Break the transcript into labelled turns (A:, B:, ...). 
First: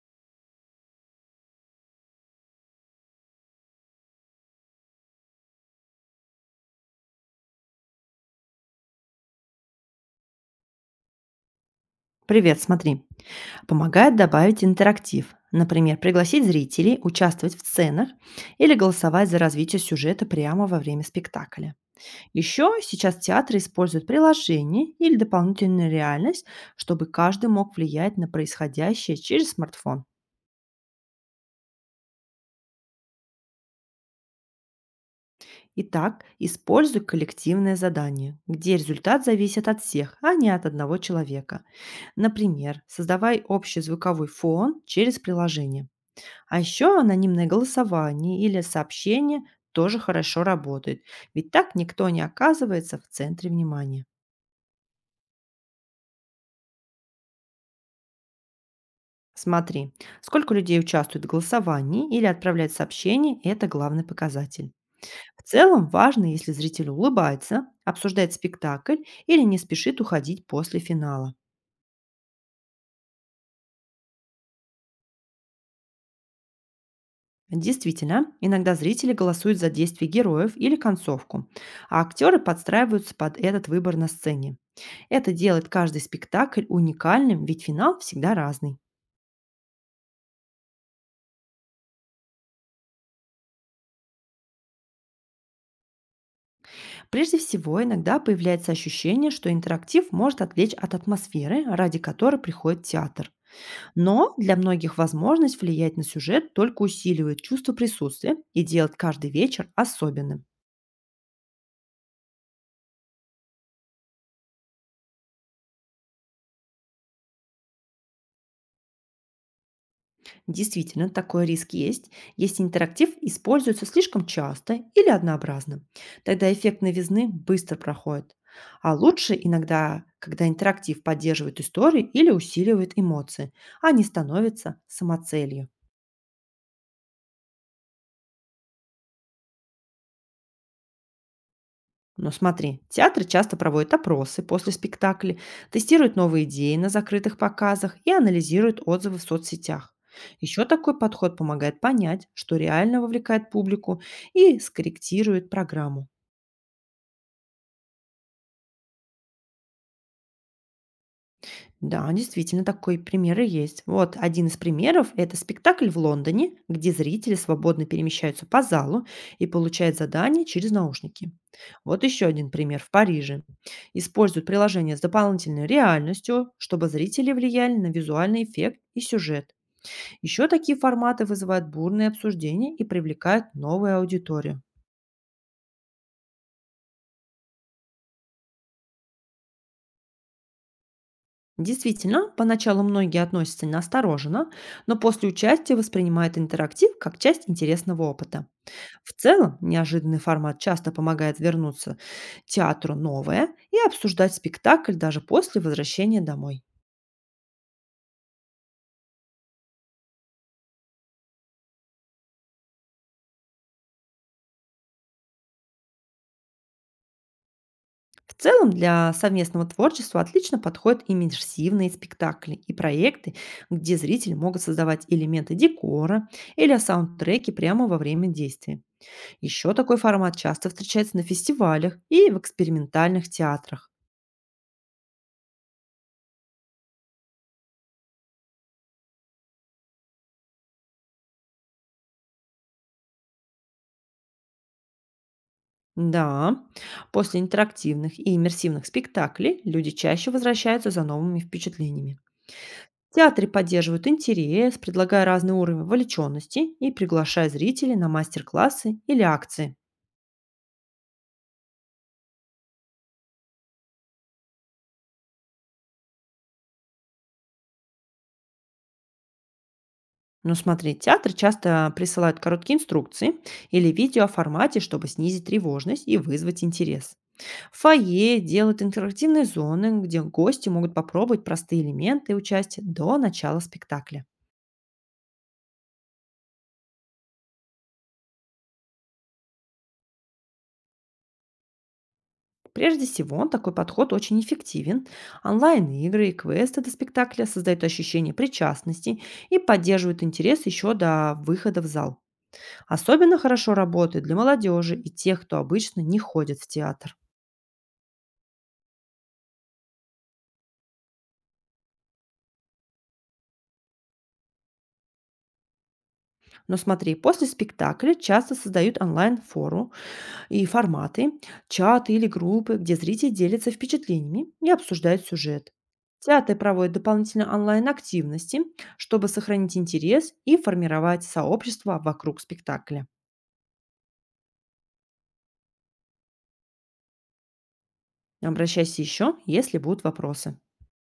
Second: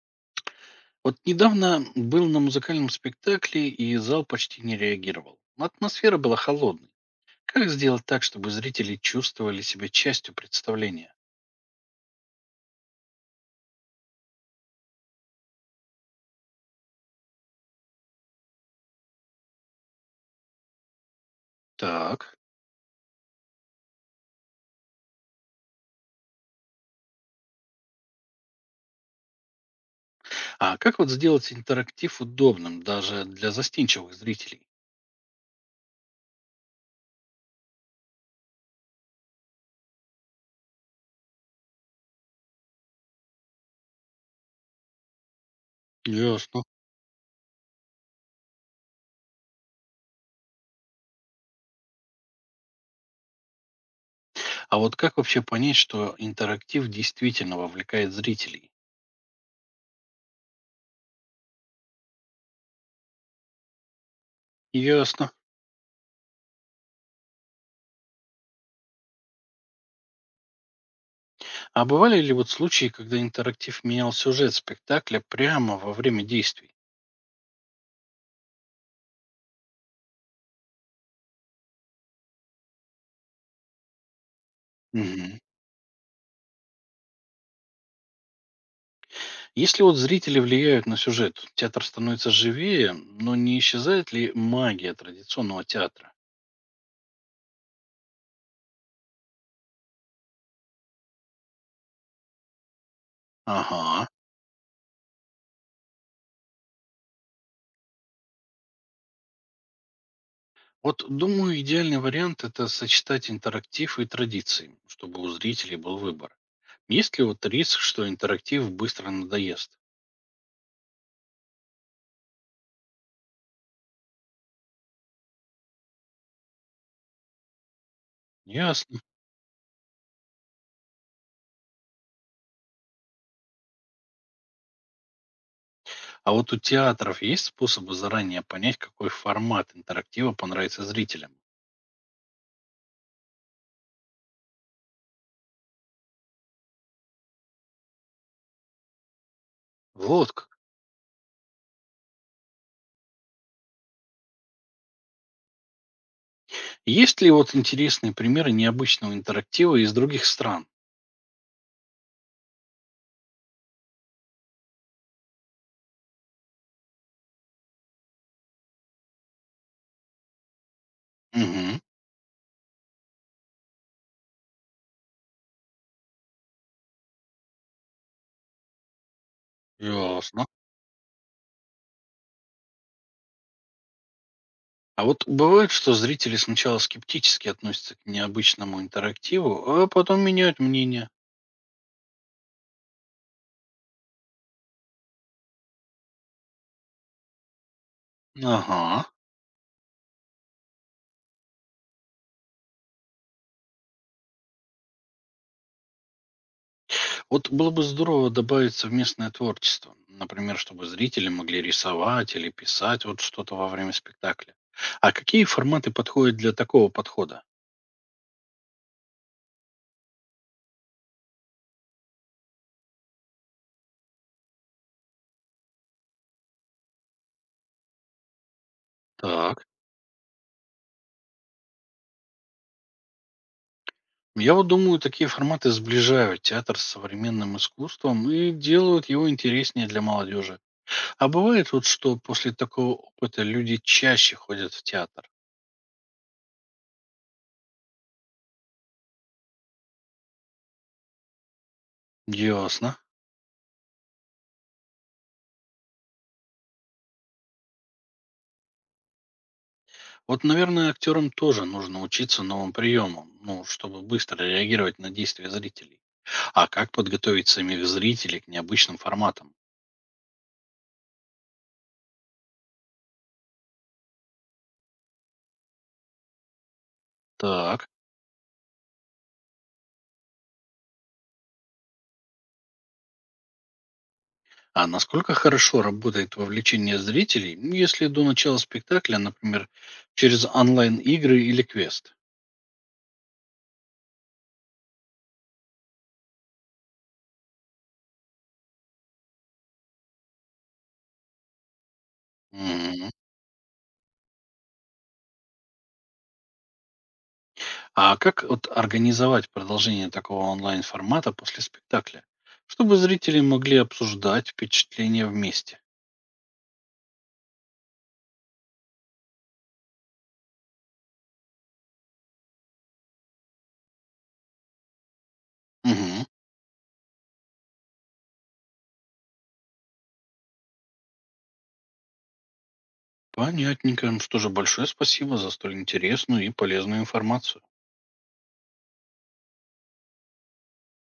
A: Вот недавно был на музыкальном спектакле, и зал почти не реагировал. Атмосфера была холодной. Как сделать так, чтобы зрители чувствовали себя частью представления?
B: Привет, смотри. Помогает добавить интерактив. Например, пригласить зрителей участвовать в сценах или голосовать за развитие сюжета прямо во время спектакля.
A: Так.
B: Еще сейчас театры используют приложения или дополнительную реальность, чтобы каждый мог влиять на происходящее через смартфон.
A: А как вот сделать интерактив удобным даже для застенчивых зрителей?
B: Итак, используй коллективное задание, где результат зависит от всех, а не от одного человека. Например, создавай общий звуковой фон через приложение. А
A: Ясно.
B: еще анонимное голосование или сообщение тоже хорошо работает, ведь так никто не оказывается в центре внимания.
A: А вот как вообще понять, что интерактив действительно вовлекает зрителей?
B: Смотри, сколько людей участвует в голосовании или отправляет сообщения — это главный показатель.
A: Ясно.
B: В целом важно, если зритель улыбается, обсуждает спектакль или не спешит уходить после финала.
A: А бывали ли вот случаи, когда интерактив менял сюжет спектакля прямо во время действий?
B: Действительно, иногда зрители голосуют за действия героев или концовку, а актеры подстраиваются под этот выбор на сцене. Это
A: Мгм.
B: делает каждый спектакль уникальным, ведь финал всегда разный.
A: Если вот зрители влияют на сюжет, театр становится живее, но не исчезает ли магия традиционного театра?
B: Прежде всего, иногда появляется ощущение, что интерактив может отвлечь от атмосферы, ради которой приходит театр.
A: Ага.
B: Но для многих возможность влиять на сюжет только усиливает чувство присутствия и делает каждый вечер особенным.
A: Вот думаю, идеальный вариант это сочетать интерактив и традиции, чтобы у зрителей был выбор. Есть ли вот риск, что интерактив быстро надоест?
B: Действительно, такой риск есть, если интерактив используется слишком часто или однообразно. Тогда эффект новизны быстро проходит. А
A: Ясно.
B: лучше иногда, когда интерактив поддерживает истории или усиливает эмоции, а не становится самоцелью.
A: А вот у театров есть способы заранее понять, какой формат интерактива понравится зрителям?
B: Но смотри, театры часто проводят опросы после спектаклей, тестируют новые идеи на закрытых показах и анализируют отзывы в соцсетях.
A: Вот как.
B: Еще такой подход помогает понять, что реально вовлекает публику и скорректирует программу.
A: Есть ли вот интересные примеры необычного интерактива из других стран?
B: Да, действительно, такой примеры есть. Вот один из примеров — это спектакль в Лондоне, где зрители свободно перемещаются по залу и получают задания через наушники.
A: Угу.
B: Вот еще один пример в Париже. Используют приложение с дополнительной реальностью, чтобы зрители влияли на визуальный эффект и сюжет.
A: Ясно.
B: Еще такие форматы вызывают бурные обсуждения и привлекают новую аудиторию.
A: А вот бывает, что зрители сначала скептически относятся к необычному интерактиву, а потом меняют мнение.
B: Действительно, поначалу многие относятся настороженно, но после участия воспринимают интерактив как часть интересного опыта.
A: Ага.
B: В целом, неожиданный формат часто помогает вернуться театру новое и обсуждать спектакль даже после возвращения домой.
A: Вот было бы здорово добавить совместное творчество. Например, чтобы зрители могли рисовать или писать вот что-то во время спектакля. А какие форматы подходят для такого подхода?
B: В целом, для совместного творчества отлично подходят иммерсивные спектакли и проекты, где зрители могут создавать элементы декора или саундтреки прямо во время действия.
A: Так.
B: Еще такой формат часто встречается на фестивалях и в экспериментальных театрах.
A: Я вот думаю, такие форматы сближают театр с современным искусством и делают его интереснее для молодежи. А бывает вот, что после такого опыта люди чаще ходят в театр.
B: Да, после интерактивных и иммерсивных спектаклей люди чаще возвращаются за новыми впечатлениями.
A: Ясно.
B: Театры поддерживают интерес, предлагая разный уровень вовлеченности и приглашая зрителей на мастер-классы или акции.
A: Вот, наверное, актерам тоже нужно учиться новым приемам, ну, чтобы быстро реагировать на действия зрителей. А как подготовить самих зрителей к необычным форматам?
B: Но смотри, театры часто присылают короткие инструкции или видео о формате, чтобы снизить тревожность и вызвать интерес. В
A: Так,
B: фойе делают интерактивные зоны, где гости могут попробовать простые элементы участия до начала спектакля.
A: а насколько хорошо работает вовлечение зрителей, если до начала спектакля, например, через онлайн-игры или квест?
B: Прежде всего, такой подход очень эффективен. Онлайн-игры и квесты до спектакля создают ощущение причастности и поддерживают интерес еще до выхода в зал.
A: Мгм.
B: Особенно хорошо работает для молодежи и тех, кто обычно не ходит в театр.
A: А как вот организовать продолжение такого онлайн-формата после спектакля, чтобы зрители могли обсуждать впечатления вместе?
B: Но смотри, после спектакля часто создают онлайн-фору, И форматы– чаты или группы, где зрители делятся впечатлениями и обсуждают сюжет.
A: Мгм.
B: Театры проводят дополнительные онлайн-активности, чтобы сохранить интерес и формировать сообщество вокруг спектакля.
A: Понятненько. Что же, большое спасибо за столь интересную и полезную информацию.
B: Обращайся еще, если будут вопросы.